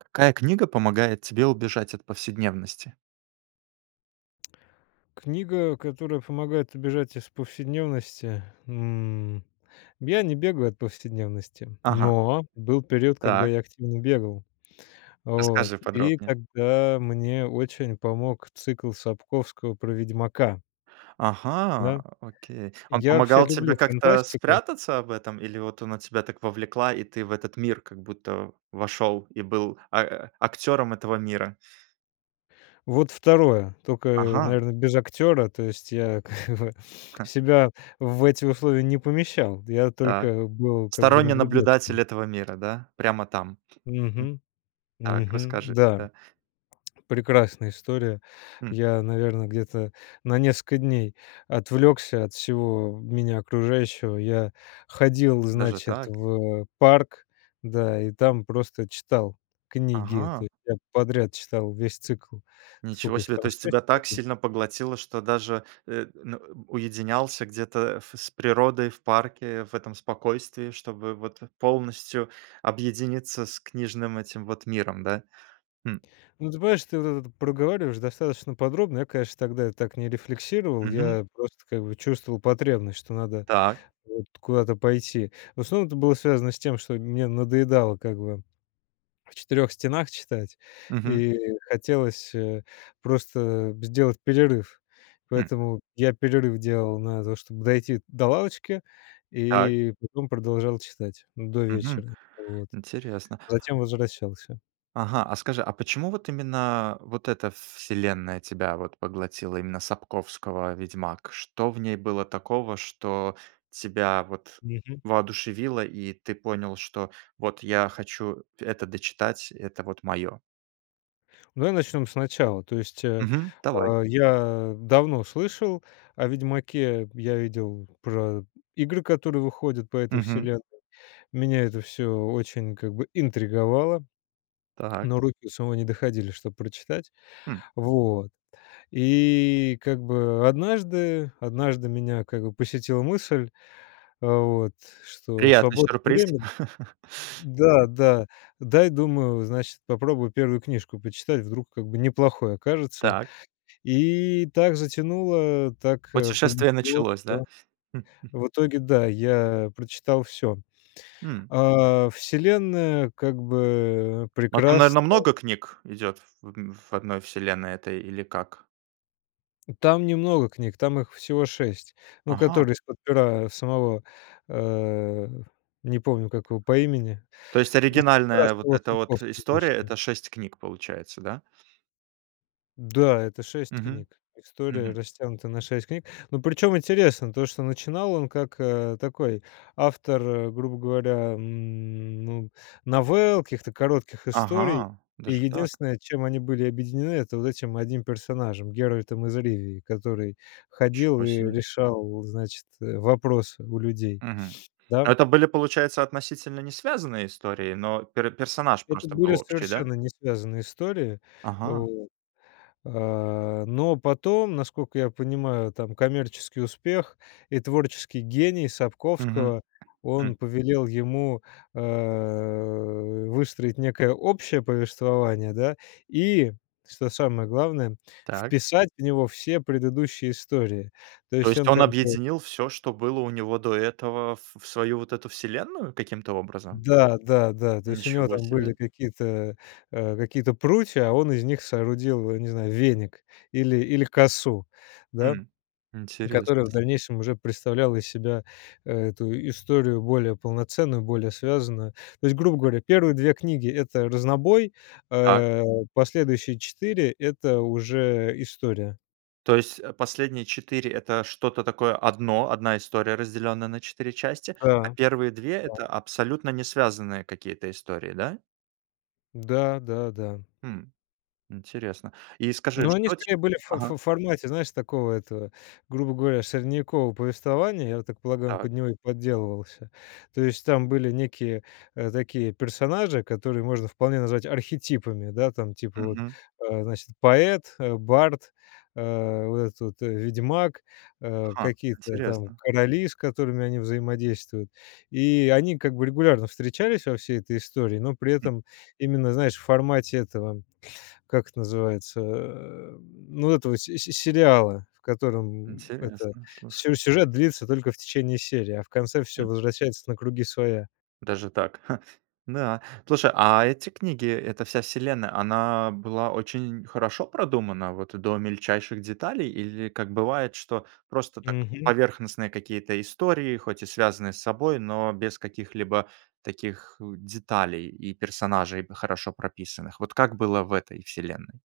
Какая книга помогает тебе убежать от повседневности? Книга, которая помогает убежать из повседневности? М. Я не бегаю от повседневности, Ага. но был период, когда Так. я активно бегал. Вот. Расскажи И подробнее. тогда мне очень помог цикл Сапковского про "Ведьмака". Ага, Да? окей. Он Я вообще помогал тебе люблю как-то фантастику. спрятаться в этом, или вот она тебя так вовлекла, и ты в этот мир как будто вошёл и был а актёром этого мира? Вот 2, тока, э, Ага. наверно, без актёра. То есть я как бы Ха. себя в эти условия не помещал, я Так, только был как бы сторонний наблюдателем. наблюдатель этого мира, да? Прямо там, м. Мгм. Так, Мгм. расскажи Да. тогда. Прекрасная история. Хм. Я, наверно, где-то на несколько дней отвлёкся от всего меня окружающего. Я ходил, Даже значит, так? в парк, да, и там просто читал книги Ага! этой, прям подряд читал весь цикл. Ничего Сколько их себе! там? То двадцать есть пять, тебя так что ли. сильно поглотило, что даже э, на уединялся где-то ф с природой в парке, в этом спокойствии, чтобы вот полностью объединиться с книжным этим вот миром, да? Хм. Ну, ты понимаешь, ты вот этот проговариваешь достаточно подробно. Я, конечно, тогда так не рефлексировал, Мгм. я просто как бы чувствовал потребность, что надо Так. вот куда-то пойти. В основном это было связано с тем, что мне надоедало как бы в 4 стенах читать Мгм. и хотелось, э, просто сделать перерыв, Хм. поэтому я перерыв делал на то, чтоб дойти до лавочки, Так. и потом продолжал читать, ну, до Мгм, вечера. Вот. интересно. Затем возвращался. Ага. А скажи, а почему вот именно вот эта селенная тебя вот поглотила? Именно Сапковского "Ведьмак"? Что в ней было такого, что тебя вот Мгм. воодушевило? И ты понял, что: "Вот я хочу это дочитать, это вот моё". Давай начнем сначала. То есть, э, Мгм. Давай. а, я давно слышал о "Ведьмаке". Я видел про игры, которые выходят по этой Мгм. вселенной. Меня это всё очень, как бы, интриговало. Так. Но руки у самого не доходили, чтобы прочитать, Хм. вот. И, как бы, однажды однажды меня, как бы, посетила мысль. Э, вот что Приятный свободное сюрприз. время, да да дай, думаю, э, значит, попробую 1 книжку прочитать. Вдруг, как бы, неплохой окажется, Так. и так затянуло. Так, э, Путешествие понесло, началось, да? что в итоге да, я прочитал всё. М. А, вселенная, как бы, э, Да, там, наверное, прекрасна. много книг идёт в в одной вселенной этой. Или как? Там немного книг, там их всего 6, ну, Ага. которые из-под пера самого, э, не помню, как его по имени. То есть Из-под пера оригинальная вот самого эта вот Сапковского история- вышло. это 6 книг получается, да? Да, это 6 Мгм. книг, история Мгм. растянута на 6 книг, но, причём, интересно то, что начинал он как, э, такой автор, грубо говоря, ну, новелл, каких-то коротких историй, Ага, и даже так? единственное, чем они были объединены- это вот этим 1 персонажем- Геральтом из Ривии, который ходил Ничего и себе. решал, значит, вопросы у людей, Мгм. да? Это были, получается, относительно не связанные истории, но пер персонаж был Это просто были общий, да? совершенно не связанные истории, Ага. вот, а. Но потом, насколько я понимаю, там коммерческий успех и творческий гений Мгм. Сапковского, Хм. он повелел ему, э, выстроить некое общее повествование, да, и, что самое главное, Так. вписать в него все предыдущие истории. То То есть есть он он как бы объединил всё, что было у него до этого, в в свою вот эту вселенную каким-то образом? Да, да, да. То есть у него Ничего там были себе. какие-то, э, какие-то прутья, а он из них соорудил, не знаю, веник или или косу, да, Хм, интересный которая в случай! дальнейшем уже представляла из себя эту историю более полноценную, более связанную. То есть, грубо говоря, первые 2 книги- это разнобой, Так. а последующие 4- это уже история. То есть последние 4- это что-то такое одно, одна история, разделённая на 4 части, а Да, первые 2- это да. абсолютно не связанные какие-то истории, да? Да, да, да. Хм. Интересно. И скажи, Ну, они что тебе скорее были в ф Ага. ф формате, знаешь, такого этого, грубо говоря, средневекового повествования. Я так полагаю, он Так. под него и подделывался. То есть там были некие, э, такие персонажи, которые можно вполне назвать архетипами. Да, там, типа, вот, Мгм. э, значит, поэт, бард, э, вот этот вот ведьмак, э, Ха. какие-то там Интересно. короли, с которыми они взаимодействуют, и они как бы регулярно встречались во всей этой истории. Но при Хм. этом именно, знаешь, в формате этого, как это называется, э, ну, этого си си сериала, в котором это Интересно, слушай. сю сюжет длится только в течение серии, а в конце Хм. всё возвращается на круги своя. Даже так, ха. Да. Слушай, а эти книги, эта вся вселенная, она была очень хорошо продумана, вот до мельчайших деталей? Или, как бывает, что просто, так, Мгм. поверхностные какие-то истории, хоть и связанные с собой, но без каких-либо таких деталей и персонажей, хорошо прописанных? Вот как было в этой вселенной?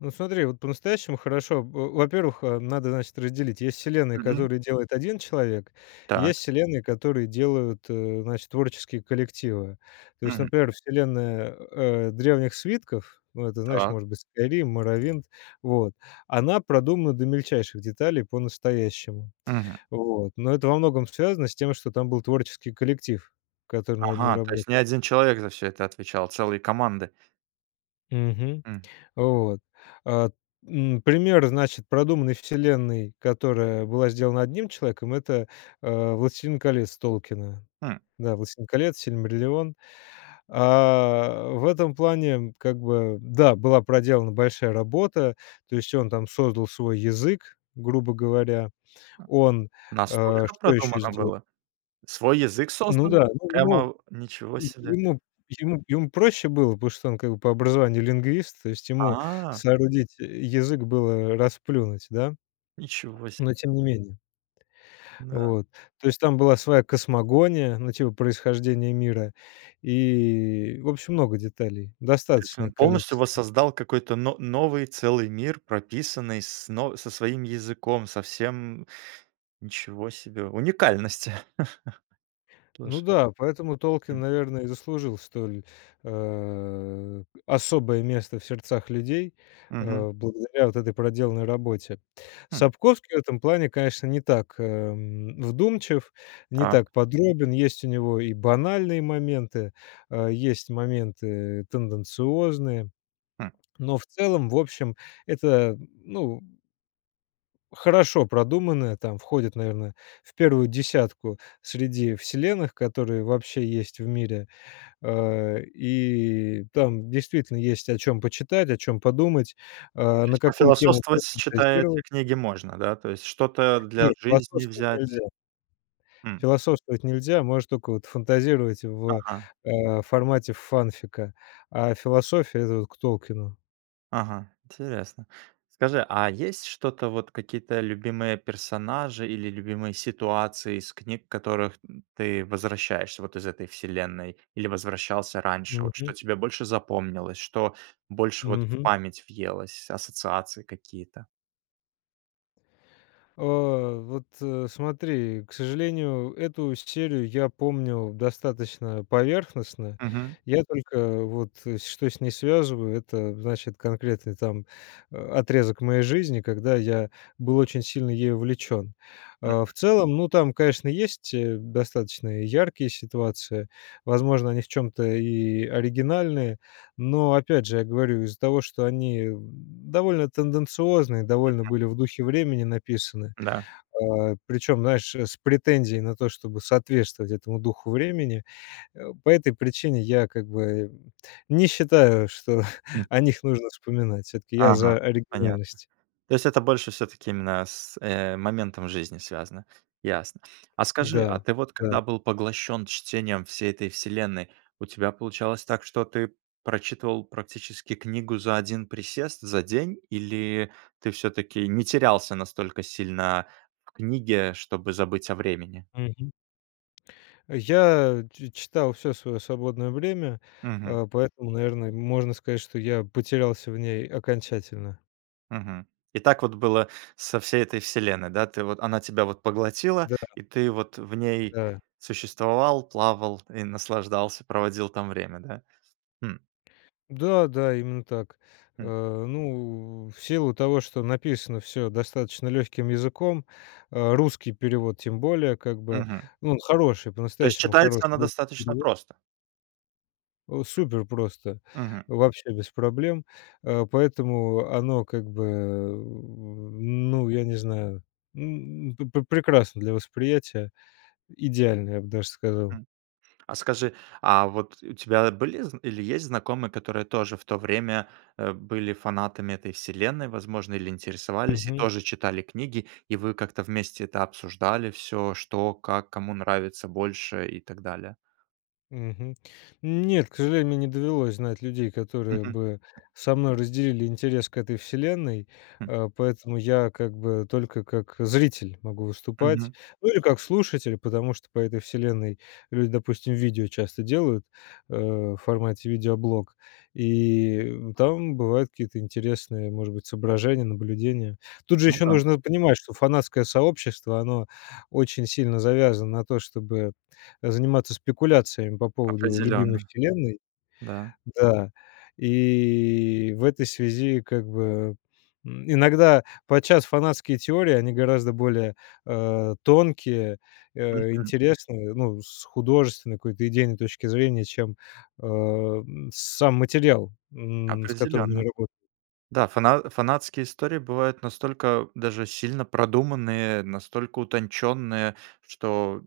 Ну, смотри, вот по-настоящему хорошо. Во во-первых, э, надо, значит, разделить: есть вселенные, Мгм. которые делает 1 человек, и Так. есть вселенные, которые делают, э, значит, творческие коллективы. То есть, Мгм. например, вселенная, э, "Древних свитков", ну, это, знаешь, Так. может быть, "Скайрим", "Морровинд", вот она продумана до мельчайших деталей по-настоящему. Мгм. Вот. Но это во многом связано с тем, что там был творческий коллектив, который над ней Ага. То есть не работал. 1 человек за всё это отвечал, целые команды. Мгм. М. Вот. А, м, пример, значит, продуманной вселенной, которая была сделана одним человеком- это, а, "Властелин колец" Толкина. М. Да, "Властелин колец", "Сильмариллион". А, в этом плане как бы, да, была проделана большая работа, то есть он там создал свой язык, грубо говоря. Он, а, Настолько что еще продумано сделал? было? Свой язык Ну создал, да. Ну, его прямо? Ничего е себе! ему ему ему проще было, потому что он как бы по образованию лингвист, то есть ему А. соорудить язык было раз плюнуть, да. Ничего себе! Но тем не менее. Да. Вот. То есть там была своя космогония на тему происхождения мира, и, в общем, много деталей, То есть достаточное он полностью количество. воссоздал какой-то но новый целый мир, прописанный с но со своим языком, со всем. Ничего себе уникальность! Ну Слушай, да, поэтому Толкин, м. наверно, и заслужил столь, а, особое место в сердцах людей, Мгм. а, благодаря вот этой проделанной работе. М. Сапковский в этом плане, конечно, не так, эм, вдумчив, не Так. так подробен. Есть у него и банальные моменты, а есть моменты тенденциозные, Хм. но в целом, в общем, это, ну хорошо продуманная, там, входит, наверное, в 1 десятку среди вселенных, которые вообще есть в мире, а, и там действительно есть о чём почитать, о чём подумать, а, То на есть какую тему пофилософствовать, читая эти пофантазировать. книги, можно, да, то есть? Что-то для Нет, жизни философствовать взять? нельзя. Хм. Философствовать нельзя, можно только вот фантазировать в, Ага. а, формате фанфика, а философия- это вот к Толкину. Ага, интересно. Скажи, а есть что-то вот, какие-то любимые персонажи или любимые ситуации из книг, к которым ты возвращаешься вот из "Этой вселенной", или возвращался раньше? Вот что Мгм. тебе больше запомнилось, что больше вот в Мгм. память въелось, ассоциации какие-то? А. Вот смотри, к сожалению, эту серию я помнил достаточно поверхностно. Мгм. Я только вот что с ней связываю, это значит конкретный там отрезок моей жизни, когда я был очень сильно ей увлечен. Мгм. А в целом, ну, там, конечно, есть, э, достаточно яркие ситуации, возможно, они в чём-то и оригинальные. Но опять же, я говорю, из-за того что они довольно тенденциозны, довольно Мгм. были в духе времени написаны, Да. а, причем, знаешь, с претензией на то, чтобы соответствовать этому духу времени. По этой причине я как бы не считаю, что о них нужно вспоминать. Всё-таки я Ага, за понятно. оригинальность. То есть это больше всё-таки, именно, с э, моментом жизни связано? Ясно. А скажи, а Да ты вот когда да. был поглощен чтением всей "Этой вселенной", у тебя получалось так, что ты прочитывал практически книгу за 1 присест, за день? Или ты всё-таки не терялся настолько сильно в книге, чтобы забыть о времени? Мгм. Я ч читал всё свое свободное время, Мгм. а, поэтому, наверно, можно сказать, что я потерялся в ней окончательно. Мгм. И так вот было со всей "Этой вселенной", да? Ты вот Она тебя вот поглотила, Да. и ты вот в ней Да. существовал, плавал и наслаждался, проводил там время. Да? Хм. Да да, именно так. Хм. Э, ну, в силу того, что написано всё достаточно легким языком, а, русский перевод тем более как бы. Мгм. Ну, он хороший, То есть по-настоящему читается хороший она русский достаточно перевод. просто? Супер просто. Мгм. Вообще без проблем. А, поэтому оно как бы, ну, я не знаю, м, п прекрасно для восприятия. Идеально, я б даже сказал. М. А скажи, а вот у тебя были зн или есть знакомые, которые тоже в то время, э, были фанатами "Этой вселенной", возможно, или интересовались и Мгм. тоже читали книги? И вы как-то вместе это обсуждали всё: что, как, кому нравится больше, и так далее? Мгм. Нет, к сожалению, мне не довелось знать людей, которые Мгм. бы со мной разделили интерес к "Этой вселенной", М. а, поэтому я как бы только как зритель могу выступать, Мгм. ну или как слушатель, потому что по "Этой вселенной" люди, допустим, видео часто делают, э, в формате видеоблог, и там бывают какие-то интересные, может быть, соображения, наблюдения. Тут же Ну еще да. нужно понимать, что фанатское сообщество, оно очень сильно завязано на то, чтобы заниматься спекуляциями по поводу любимой Определенно. вселенной. Да. Да. И в этой связи как бы, м, иногда подчас фанатские теории, они гораздо более, а, тонкие, э, Мгм. интересные, ну, с художественной какой-то идейной точки зрения, чем, а, м, сам материал, м, с которым Определенно. они работают. Да, фана фанатские истории бывают настолько даже сильно продуманные, настолько утонченные, что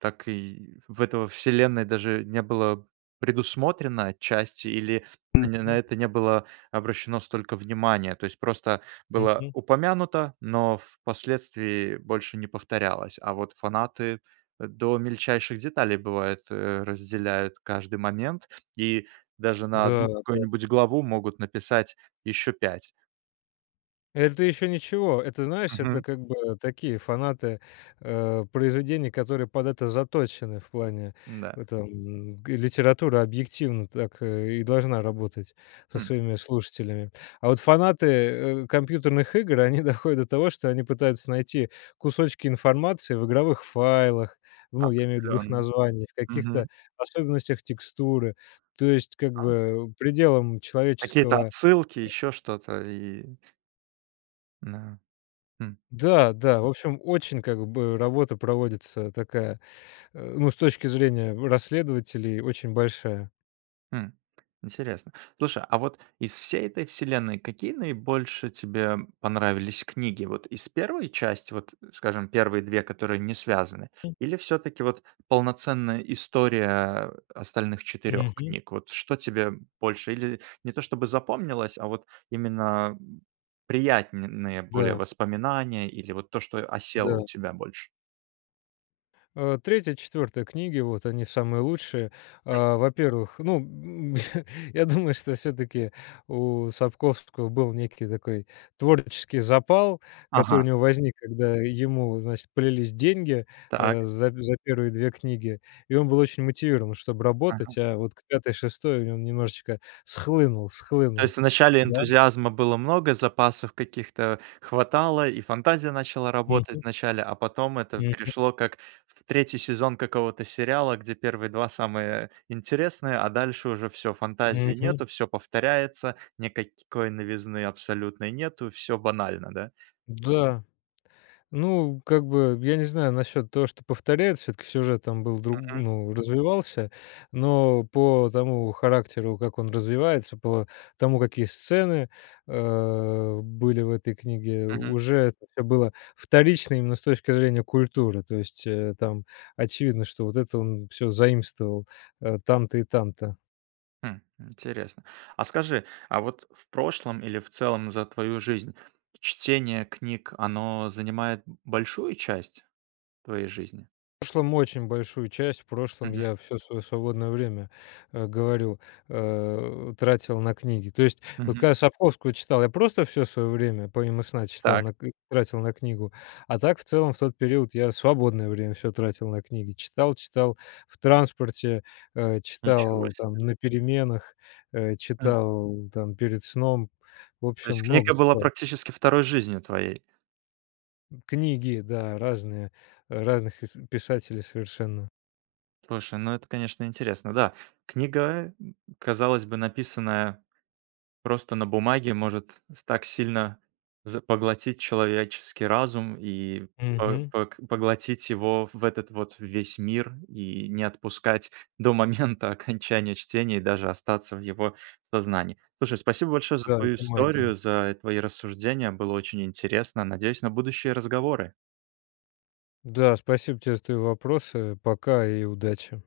так и в этой вселенной даже не было предусмотрено отчасти, или они на Мгм. это не было обращено столько внимания. То есть просто было Мгм. упомянуто, но впоследствии больше не повторялось. А вот фанаты до мельчайших деталей, бывает, э, разделяют каждый момент, и даже на Да 1 да. какую-нибудь главу могут написать еще 5. Это еще ничего. Это, знаешь, это Мгм. как бы такие фанаты, а, произведений, которые под это заточены в плане Да. этом. Г литература, объективно, так и должна работать со Хм. своими слушателями. А вот фанаты, э, компьютерных игр- они доходят до того, что они пытаются найти кусочки информации в игровых файлах, ну, я имею в виду в их Определенно. названиях, каких-то Мгм. особенностях текстуры. То есть как А. бы пределом Какие-то человеческого отсылки, еще что-то, и Да. Хм. Да да. В общем, очень, как бы, работа проводится такая, ну, с точки зрения расследователей, очень большая. Хм. Интересно. Слушай, а вот из всей "Этой вселенной" какие наибольше тебе понравились книги? Вот из 1 части, вот, скажем, первые 2, которые не связаны, или всё-таки вот полноценная история остальных 4 Мгм. книг? Вот что тебе больше? Или не то чтобы запомнилось, а вот именно приятные более Да. воспоминания, или вот то, что осело у Да. тебя больше? А, 3-4 книги, вот они самые лучшие. А, во-первых, ну, я думаю, что всё-таки у Сапковского был некий такой творческий запал, который у Ага. него возник, когда ему, значит, полились деньги, Так. а, за за 1 2 книги, и он был очень мотивирован, чтобы Ага. работать. А вот к 5-6 он немножечко схлынул, То схлынул. есть вначале Да. энтузиазма было много, запасов каких-то хватало, и фантазия начала работать Мгм. вначале. А потом это Мгм. пришло как в 3 сезон какого-то сериала, где 1 2 самые интересные, а дальше уже всё- фантазии Мгм. нету, всё повторяется, никакой новизны абсолютной нету, всё банально. Да? Да. Ну, как бы я не знаю насчет того, что повторяется. Всё-таки сюжет там был дру Мгм. ну, развивался. Но по тому характеру, как он развивается, по тому, какие сцены, э, были в этой книге, Мгм. уже как-то было вторично именно с точки зрения культуры. То есть, э, там очевидно, что вот это он всё заимствовал, э, там-то и там-то. Хм, интересно. А скажи, а вот в прошлом или в целом за твою жизнь чтение книг, оно занимает большую часть твоей жизни? В прошлом очень большую часть, в прошлом Мгм. я всё своё свободное время, э, говорю, э, тратил на книги. То есть вот Мгм. когда я Сапковского читал, я просто всё своё время помимо сна читал Так. на к и тратил на книгу. А так, в целом, в тот период я свободное время всё тратил на книги, читал читал в транспорте, э, Ничего читал там себе! на переменах, э, М. читал там перед сном. В То общем, есть много книга была читал. практически 2 жизнью твоей? Книги, да, разные, разных ис писателей совершенно. Слушай, ну, это, конечно, интересно. Да, книга, казалось бы, написанная просто на бумаге, может с так сильно за поглотить человеческий разум и по Мгм. пог поглотить его в этот вот весь мир, и не отпускать до момента окончания чтения, и даже остаться в его сознании. Слушай, спасибо большое за Да, твою это историю, магия. за твои рассуждения! Было очень интересно. Надеюсь на будущие разговоры! Да, спасибо тебе за твои вопросы. Пока и удачи!